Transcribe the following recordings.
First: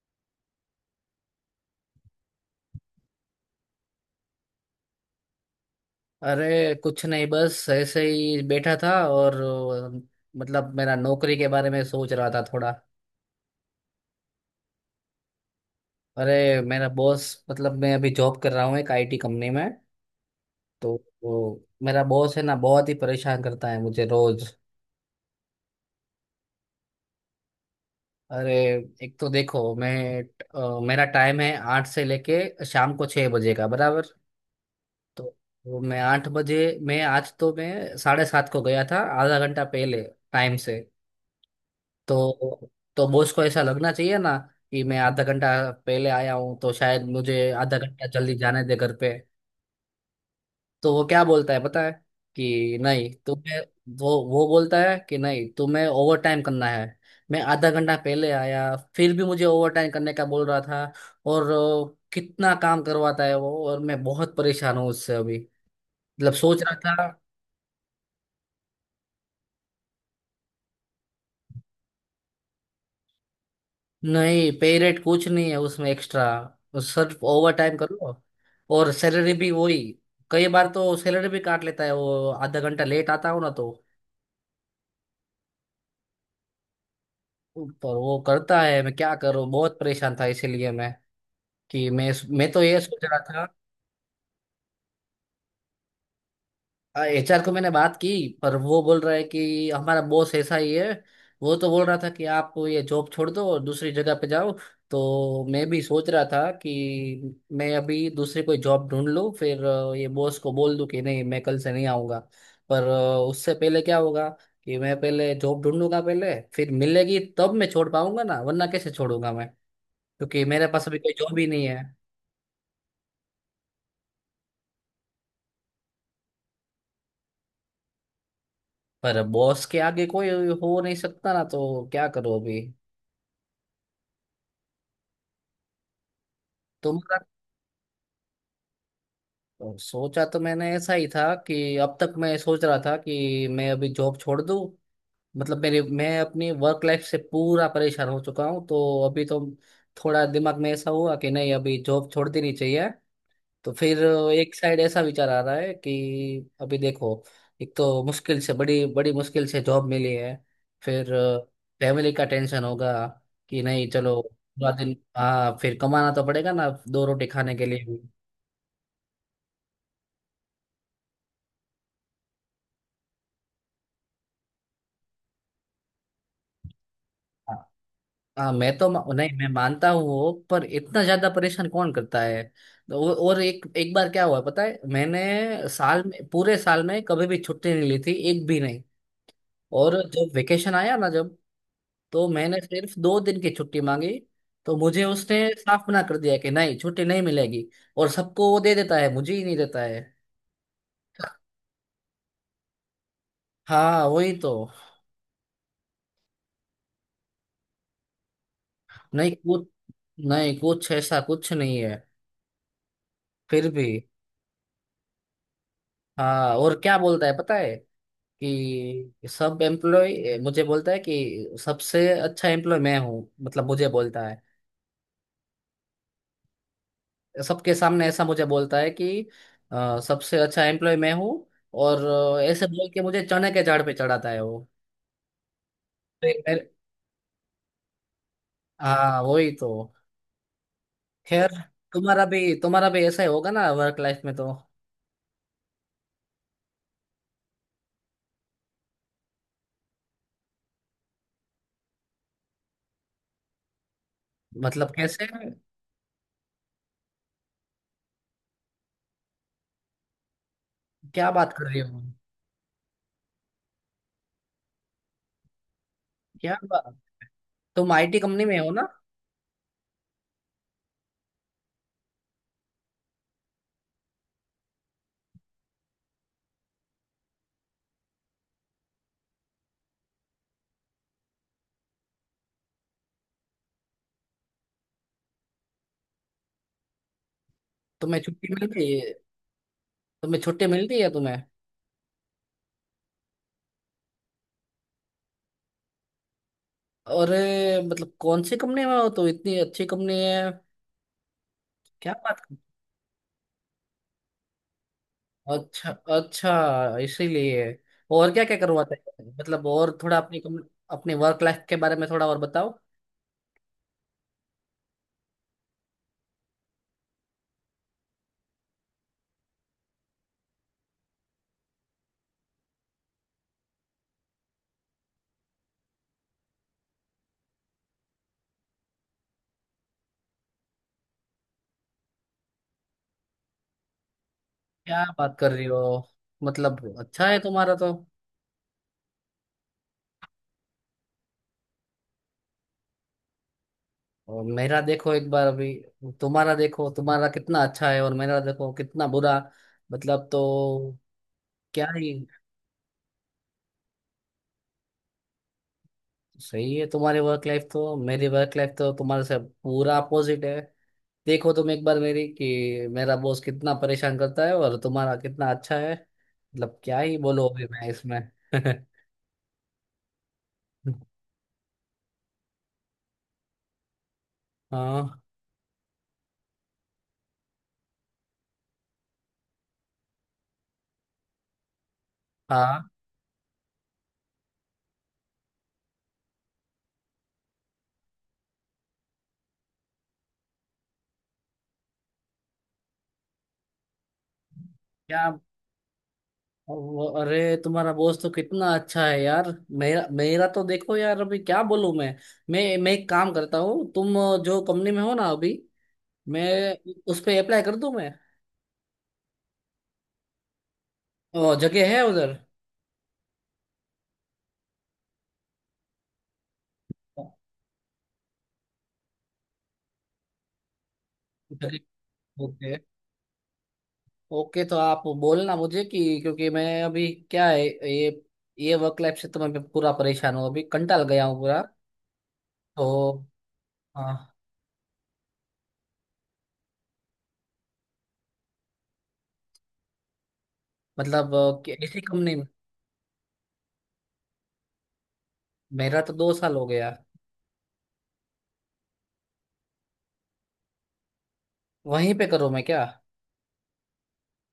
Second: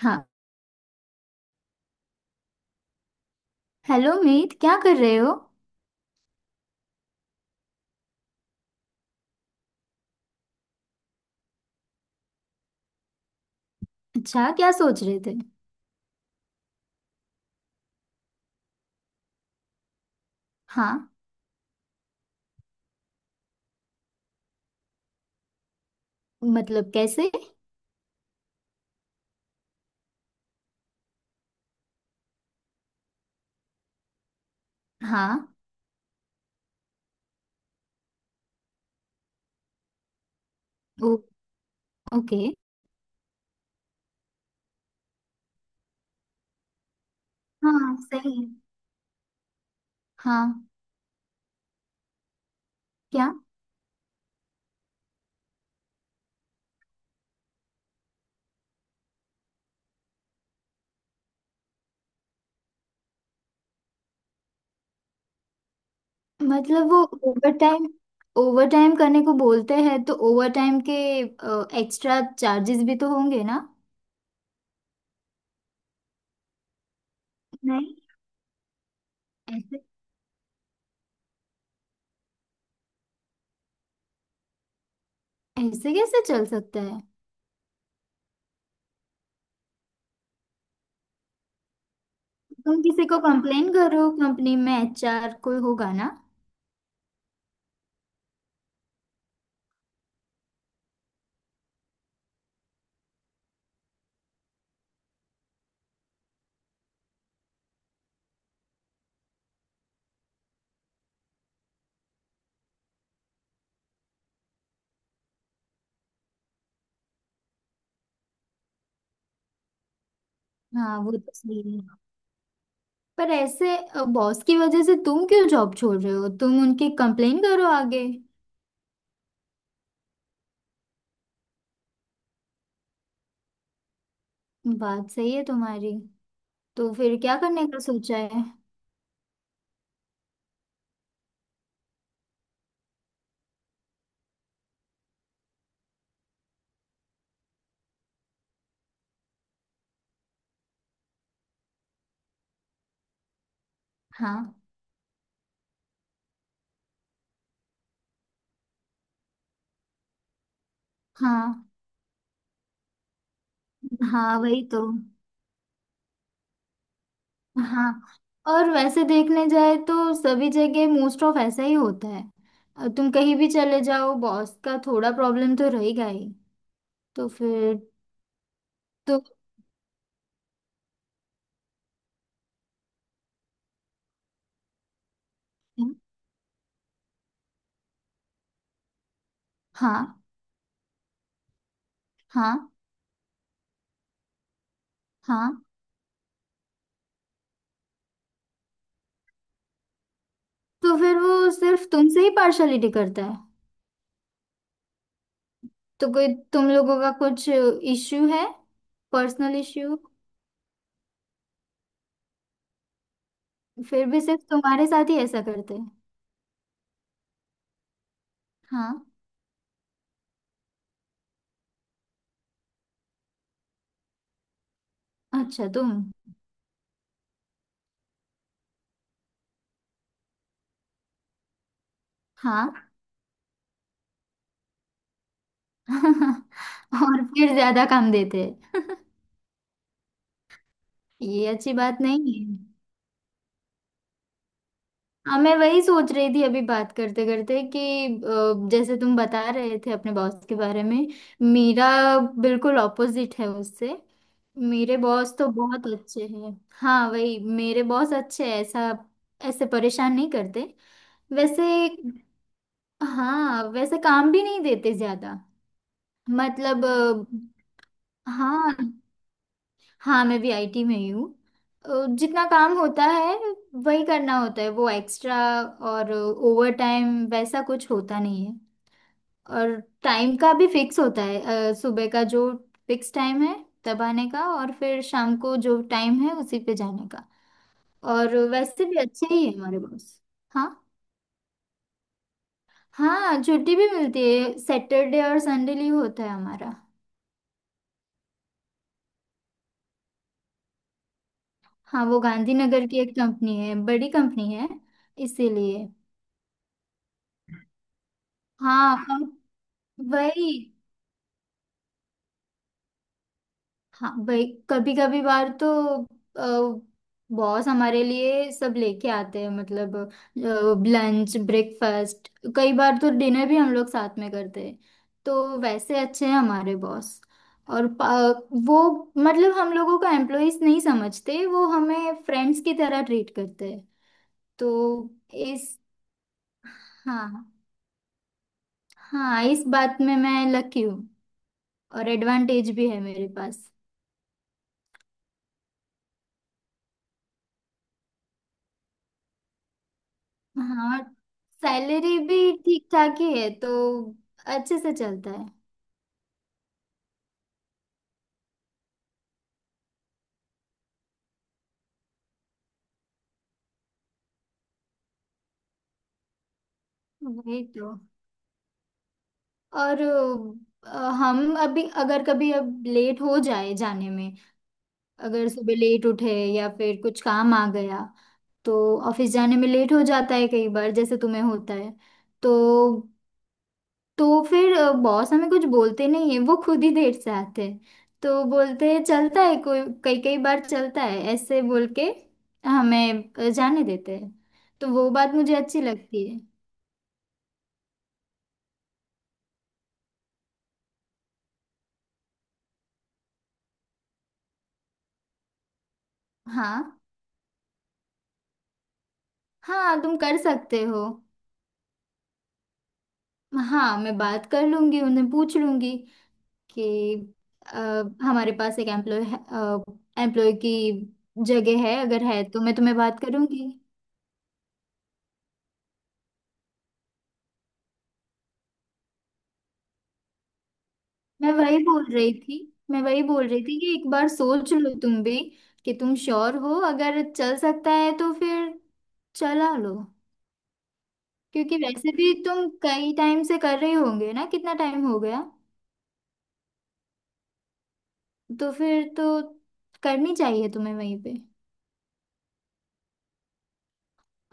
हाँ। हेलो मीत, क्या कर रहे हो? अरे कुछ नहीं, बस ऐसे ही बैठा था और मतलब मेरा नौकरी के बारे में सोच रहा था थोड़ा। अच्छा, क्या सोच रहे थे? अरे, मेरा बॉस, मतलब मैं अभी जॉब कर रहा हूँ एक आईटी कंपनी में। तो हाँ। वो मेरा बॉस है ना, बहुत ही परेशान करता है मुझे रोज। मतलब कैसे? अरे, एक तो देखो मैं, मेरा टाइम है 8 से लेके शाम को 6 बजे का बराबर। तो हाँ। वो मैं 8 बजे, मैं आज तो मैं 7:30 को गया था, आधा घंटा पहले टाइम से। ओ, ओके। तो तो बॉस को ऐसा लगना चाहिए ना कि मैं आधा घंटा पहले आया हूँ तो शायद मुझे आधा हाँ, घंटा सही जल्दी है। जाने दे घर पे। हाँ। तो वो क्या बोलता है पता है? कि नहीं क्या? तुम्हें, वो बोलता है कि नहीं तुम्हें ओवर टाइम करना है। मैं आधा घंटा पहले आया, फिर भी मुझे ओवर टाइम करने का बोल रहा था। और कितना काम करवाता है वो, और मैं बहुत परेशान हूँ उससे अभी। मतलब सोच रहा मतलब वो था। ओवर टाइम, ओवर टाइम करने को बोलते हैं तो ओवर टाइम के एक्स्ट्रा चार्जेस भी तो होंगे ना? नहीं, पे रेट कुछ नहीं है उसमें एक्स्ट्रा, सिर्फ ओवर टाइम नहीं। करो, और सैलरी भी वही। ऐसे? कई बार तो सैलरी भी काट लेता है वो, आधा घंटा लेट आता हूँ ना तो। ऐसे कैसे चल सकता है? पर वो करता है, मैं क्या करूँ, बहुत परेशान था इसीलिए मैं, कि मैं, तो ये तुम सोच किसी को रहा था। कंप्लेन करो, कंपनी में एचआर कोई होगा ना। एचआर को मैंने बात की, पर वो बोल रहा है कि हमारा बॉस ऐसा ही है। वो तो बोल रहा था कि आप ये जॉब छोड़ दो और दूसरी जगह पे जाओ। तो मैं भी सोच रहा था कि मैं अभी दूसरी कोई जॉब ढूंढ लूँ, फिर ये बॉस को बोल दूँ कि नहीं मैं कल से नहीं आऊँगा। पर उससे पहले क्या होगा कि मैं पहले जॉब ढूंढूंगा पहले, फिर मिलेगी तब मैं छोड़ पाऊंगा ना, वरना कैसे छोड़ूंगा मैं? क्योंकि मेरे पास हाँ, अभी वो कोई तो जॉब ही नहीं सही है। है। पर ऐसे बॉस की वजह से तुम क्यों जॉब छोड़ रहे हो, तुम उनकी कंप्लेन करो आगे। पर बॉस के आगे कोई हो नहीं सकता ना, तो क्या करूँ अभी? बात सही है तुम्हारी। तो तुम फिर क्या करने का सोचा है? तो सोचा तो मैंने ऐसा ही था कि अब तक मैं सोच रहा था कि मैं अभी जॉब छोड़ दूं। मतलब मेरे, मैं अपनी वर्क लाइफ से पूरा परेशान हो चुका हूं, तो अभी तो थोड़ा दिमाग में ऐसा हुआ कि नहीं अभी जॉब छोड़ देनी चाहिए। तो फिर हाँ। एक साइड ऐसा विचार आ रहा है कि अभी देखो, एक तो मुश्किल से, बड़ी बड़ी मुश्किल से जॉब मिली है, फिर हाँ। फैमिली का टेंशन होगा कि नहीं चलो हाँ, वही पूरा तो। दिन, हाँ फिर कमाना तो पड़ेगा ना दो रोटी खाने के लिए हाँ। भी। और वैसे देखने जाए तो सभी जगह मोस्ट ऑफ ऐसा ही होता है। तुम कहीं भी चले जाओ, बॉस का थोड़ा प्रॉब्लम तो रहेगा ही। तो हाँ, फिर? हाँ मैं तो तो नहीं, मैं मानता हूँ वो, पर इतना ज्यादा परेशान कौन करता है? और एक एक बार क्या हुआ पता है, मैंने साल में, पूरे साल में कभी भी छुट्टी नहीं ली थी, एक भी नहीं। और हाँ। जब वेकेशन आया ना, जब, तो मैंने हाँ। सिर्फ 2 दिन की छुट्टी मांगी। तो मुझे उसने हाँ। साफ मना कर दिया कि नहीं छुट्टी नहीं मिलेगी। और सबको वो दे देता है, मुझे ही नहीं देता है। तो फिर वो सिर्फ तुमसे ही पार्शलिटी करता है? हाँ वही तो। तो कोई तुम लोगों का कुछ इश्यू है? नहीं पर्सनल कुछ इश्यू? नहीं कुछ, ऐसा कुछ नहीं है, फिर भी। फिर भी सिर्फ तुम्हारे साथ ही ऐसा करते हैं? हाँ, और क्या बोलता है पता है? हाँ। कि सब एम्प्लॉय मुझे बोलता है कि सबसे अच्छा एम्प्लॉय मैं हूँ, मतलब मुझे बोलता है। अच्छा, तुम। सबके सामने ऐसा मुझे बोलता है कि सबसे अच्छा एम्प्लॉय मैं हूँ। और ऐसे हाँ। बोल के मुझे चने के झाड़ पे चढ़ाता है वो। तो एक मेरे- और फिर ज्यादा काम देते हैं। हाँ वही तो। ये खैर, अच्छी बात तुम्हारा नहीं है। भी, ऐसा ही होगा ना वर्क लाइफ में तो। हाँ, मैं वही सोच रही थी अभी बात करते करते कि जैसे तुम बता रहे थे अपने बॉस के बारे में, मेरा बिल्कुल ऑपोजिट है उससे। मतलब मेरे कैसे? बॉस तो बहुत अच्छे हैं। हाँ, वही, मेरे बॉस अच्छे हैं ऐसा। ऐसे परेशान नहीं करते। क्या बात वैसे कर रही हो? हाँ, वैसे काम भी नहीं देते ज्यादा। क्या मतलब बात, तुम आईटी कंपनी में हो हाँ। ना? हाँ, मैं भी आईटी में ही हूँ। जितना काम होता है वही करना होता है, वो एक्स्ट्रा और ओवर टाइम वैसा कुछ होता नहीं है। और टाइम का भी फिक्स होता है। सुबह का जो फिक्स टाइम है तब आने का, और फिर शाम को जो टाइम है उसी पे जाने का। तुम्हें और छुट्टी वैसे मिलती भी है अच्छे ही है हमारे बॉस। तुम्हें छुट्टी हाँ। मिलती है तुम्हें? हाँ, छुट्टी भी मिलती है, सैटरडे और संडे लीव होता है हमारा। अरे, मतलब कौन सी कंपनी में हो तो इतनी अच्छी कंपनी है? हाँ, क्या वो बात कर। गांधीनगर की एक कंपनी है, बड़ी कंपनी है। इसीलिए। अच्छा, अच्छा इसीलिए। और क्या क्या करवाते हाँ। हैं, और मतलब, और थोड़ा अपनी वही। अपनी वर्क लाइफ के बारे में थोड़ा और बताओ। हाँ भाई, कभी कभी बार तो बॉस हमारे लिए सब लेके आते हैं, मतलब लंच, ब्रेकफास्ट, कई बार तो डिनर भी हम लोग साथ में करते हैं। तो वैसे अच्छे हैं हमारे बॉस। और पा- वो, मतलब हम लोगों को एम्प्लॉइज नहीं समझते, वो हमें फ्रेंड्स की तरह ट्रीट करते हैं। क्या तो बात कर रही इस, हो? मतलब अच्छा है हाँ। तुम्हारा तो। हाँ, इस बात में मैं लकी हूँ। और एडवांटेज भी है मेरे पास। और मेरा देखो एक बार अभी, तुम्हारा देखो तुम्हारा कितना अच्छा है और मेरा देखो कितना बुरा, मतलब तो हाँ, क्या ही। सैलरी भी ठीक ठाक ही है, तो अच्छे से चलता है। सही है तुम्हारी वर्क लाइफ तो, मेरी वर्क लाइफ तो तुम्हारे से पूरा अपोजिट है। देखो तुम एक बार मेरी, कि मेरा बॉस कितना परेशान करता है और तुम्हारा कितना अच्छा है, मतलब क्या ही बोलो वही अभी मैं तो। इसमें। और हम अभी अगर कभी अब लेट हो जाए जाने में, हाँ, अगर सुबह लेट उठे या फिर कुछ काम आ गया, तो ऑफिस जाने में लेट हो जाता है कई बार, जैसे तुम्हें होता है। तो हाँ तो फिर बॉस हमें कुछ बोलते नहीं है, वो खुद ही देर से आते हैं। तो बोलते हैं चलता है कोई, कई कई बार चलता है ऐसे बोल के हमें जाने देते हैं। तो वो क्या? बात मुझे अच्छी लगती है। वो, अरे तुम्हारा बॉस तो कितना अच्छा है यार। मेरा मेरा तो देखो यार, अभी क्या बोलूं मैं? मैं एक काम करता हूँ, तुम जो कंपनी में हो ना अभी, मैं हाँ। उस पे अप्लाई कर दूं मैं? हाँ, तुम कर सकते हो। जगह है उधर? हाँ, मैं बात कर लूंगी, उन्हें पूछ लूंगी कि अ, हमारे पास एक एम्प्लॉय, एम्प्लॉय की जगह, जगह है अगर, है तो ओके। मैं तुम्हें बात करूंगी। ओके, तो आप बोलना मुझे, कि क्योंकि मैं अभी क्या है, ये, वर्क लाइफ से तो मैं पूरा परेशान हूँ अभी, कंटाल गया हूँ मैं पूरा। वही बोल रही थी। मैं वही तो बोल रही थी कि एक बार हाँ। सोच लो तुम भी कि तुम श्योर हो, अगर चल सकता है तो फिर चला लो। मतलब कि क्योंकि ऐसी वैसे भी कंपनी में, तुम कई टाइम से कर रहे होंगे ना, कितना टाइम हो गया? मेरा तो 2 साल हो गया। तो फिर तो करनी चाहिए तुम्हें वहीं पे। वहीं पे करूँ मैं क्या?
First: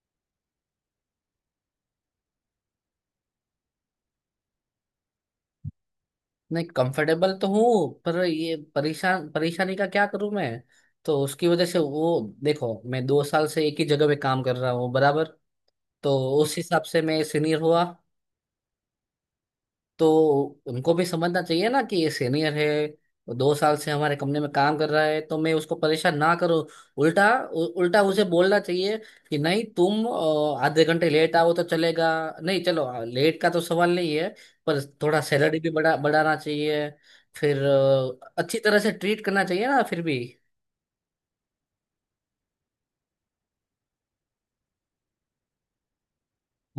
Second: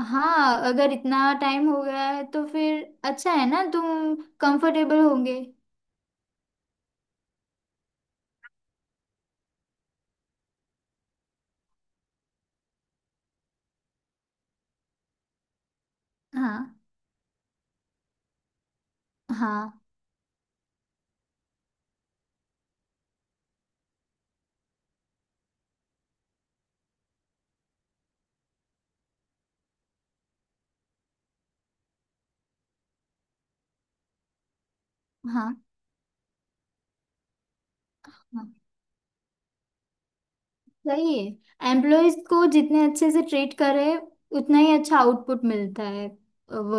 हाँ, अगर इतना टाइम हो गया है तो फिर अच्छा है ना, तुम कंफर्टेबल होंगे। नहीं, कंफर्टेबल तो हूँ पर ये परेशान, परेशानी का क्या करूँ मैं? तो उसकी वजह से वो, देखो मैं 2 साल से एक ही जगह पे काम कर रहा हूँ बराबर। तो उस हाँ। हिसाब से मैं सीनियर हुआ। हाँ। तो उनको भी समझना चाहिए ना कि ये सीनियर है, वो 2 साल से हमारे कंपनी में काम कर रहा है तो मैं उसको परेशान ना करूं। उल्टा, उल्टा उसे बोलना चाहिए कि नहीं तुम आधे घंटे लेट आओ तो चलेगा। नहीं, चलो लेट का तो सवाल नहीं है, पर थोड़ा हाँ। सैलरी भी बढ़ाना चाहिए। फिर अच्छी हाँ। तरह से ट्रीट करना चाहिए ना फिर भी। सही है, एम्प्लॉयज को जितने अच्छे से ट्रीट करे उतना ही अच्छा आउटपुट मिलता है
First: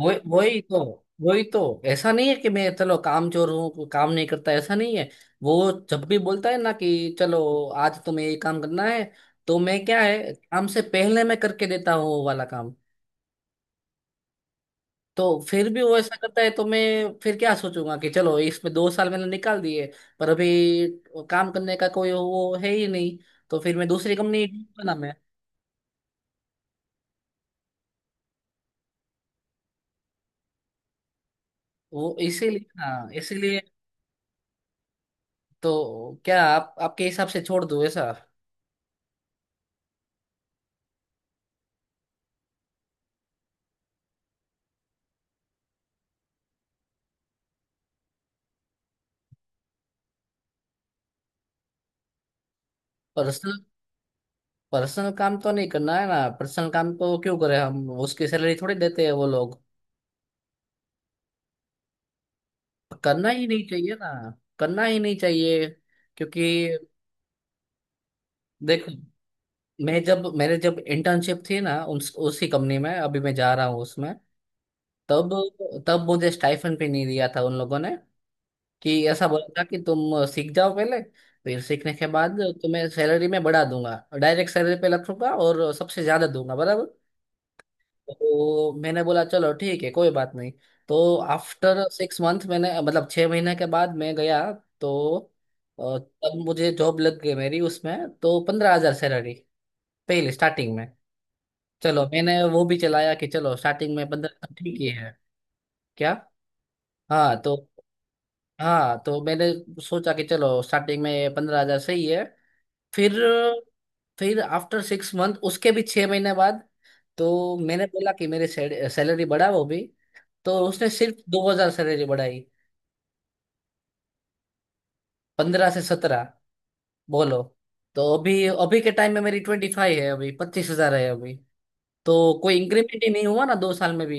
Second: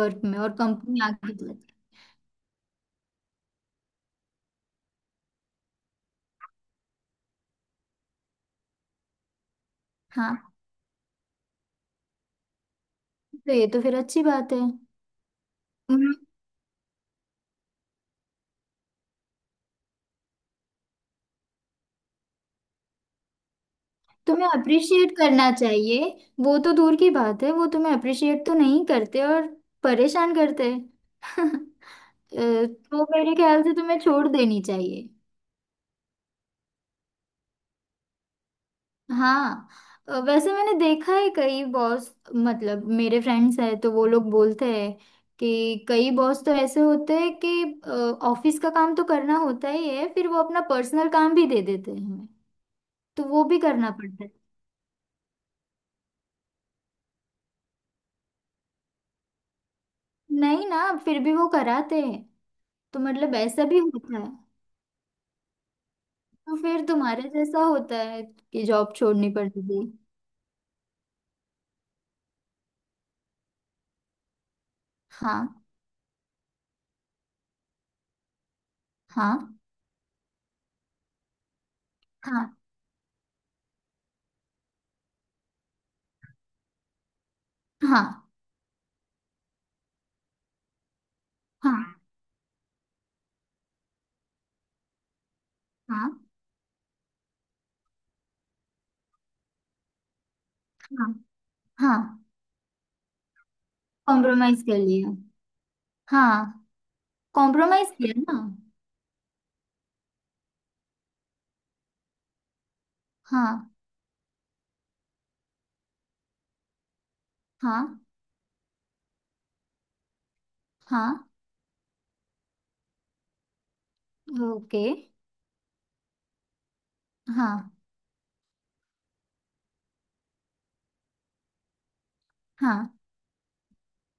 वो में, और वही तो, कंपनी आगे वही बढ़ती है। तो। ऐसा नहीं है कि मैं, चलो काम चोर हूँ, काम नहीं करता, ऐसा नहीं है। वो जब भी बोलता है ना कि चलो आज तुम्हें ये काम करना है, तो मैं क्या है, हाँ, काम से पहले मैं करके देता हूँ वो वाला काम। तो ये तो फिर अच्छी बात है। तो फिर भी वो उम्म, ऐसा करता है, तो मैं फिर क्या सोचूंगा कि चलो इसमें 2 साल मैंने निकाल दिए। पर अभी काम करने का कोई वो है ही नहीं, तो फिर मैं दूसरी कंपनी तुम्हें ढूंढूंगा ना मैं। अप्रिशिएट करना चाहिए। वो तो दूर की बात है, वो तुम्हें अप्रिशिएट तो नहीं करते और परेशान करते हैं। वो इसीलिए, तो हाँ मेरे इसीलिए। ख्याल से तुम्हें छोड़ देनी चाहिए। तो क्या आप, आपके हिसाब से छोड़ दूं ऐसा? हाँ। वैसे मैंने देखा है, कई बॉस, मतलब मेरे फ्रेंड्स हैं तो वो लोग बोलते हैं कि कई बॉस तो ऐसे होते हैं कि ऑफिस का काम तो करना होता ही है, फिर वो अपना पर्सनल काम भी दे देते हैं हमें। तो पर वो भी करना पड़ता है। पर्सनल काम तो नहीं करना है ना, पर्सनल काम को क्यों करें हम, उसकी सैलरी थोड़ी देते हैं वो लोग। नहीं ना, फिर भी वो कराते हैं। तो करना मतलब ही ऐसा नहीं भी चाहिए ना, होता है। करना ही नहीं चाहिए। क्योंकि तो फिर तुम्हारे जैसा होता है कि देखो, जॉब छोड़नी पड़ती थी। मैं जब, मेरे जब इंटर्नशिप थी ना, उसी कंपनी में अभी मैं जा रहा हूँ उसमें, तब, हाँ। मुझे स्टाइफन भी नहीं दिया था उन लोगों ने। कि ऐसा हाँ। बोला था कि तुम सीख जाओ पहले, फिर सीखने के बाद हाँ। तुम्हें सैलरी में बढ़ा दूंगा, डायरेक्ट सैलरी पे रखूंगा और सबसे ज्यादा दूंगा बराबर। हाँ। तो मैंने बोला चलो ठीक है, कोई बात नहीं। तो आफ्टर हाँ। सिक्स मंथ मैंने, मतलब 6 महीने के बाद मैं गया। तो हाँ। तब मुझे जॉब लग गई मेरी, उसमें तो 15,000 सैलरी पहले स्टार्टिंग में। हाँ। हाँ। चलो मैंने वो भी चलाया कि चलो स्टार्टिंग में 15 कॉम्प्रोमाइज कर ठीक ही लिया? है। क्या? हाँ। हाँ तो, कॉम्प्रोमाइज किया ना। हाँ तो मैंने सोचा कि चलो स्टार्टिंग में 15,000 सही है। फिर, हाँ। आफ्टर सिक्स मंथ, उसके भी 6 महीने बाद तो मैंने हाँ। बोला कि मेरी सैलरी बढ़ाओ भी। तो उसने हाँ। सिर्फ 2000 से रेंज बढ़ाई, ओके। 15 से 17 बोलो। हाँ। तो अभी, अभी के टाइम में मेरी 25 है अभी, 25,000 है अभी, तो कोई हाँ। इंक्रीमेंट ही नहीं हुआ ना 2 साल में भी।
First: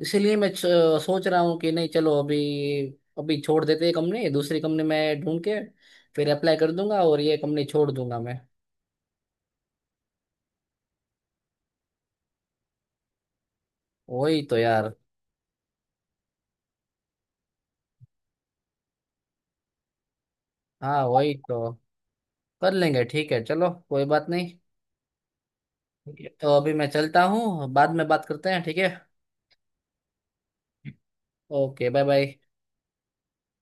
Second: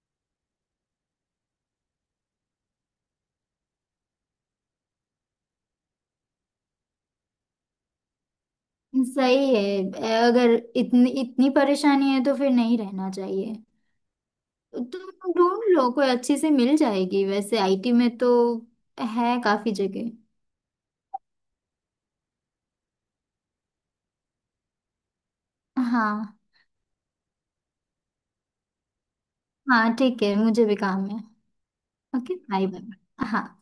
इसीलिए मैं सोच रहा हूँ कि नहीं, चलो अभी, अभी छोड़ देते हैं कंपनी, दूसरी कंपनी में ढूंढ के फिर अप्लाई कर दूंगा और ये कंपनी छोड़ दूंगा मैं। सही है। अगर इतनी इतनी परेशानी है तो फिर नहीं रहना चाहिए। वही तो यार। तुम ढूंढ लो, कोई अच्छी से मिल जाएगी, वैसे आईटी में तो है काफी जगह। हाँ वही तो, कर लेंगे, ठीक है चलो कोई बात नहीं। ठीक है। हाँ। तो अभी मैं चलता हूँ, बाद में बात करते हैं, ठीक है? हाँ ठीक है, मुझे भी काम है। Okay, bye okay, bye. Bye bye. हाँ।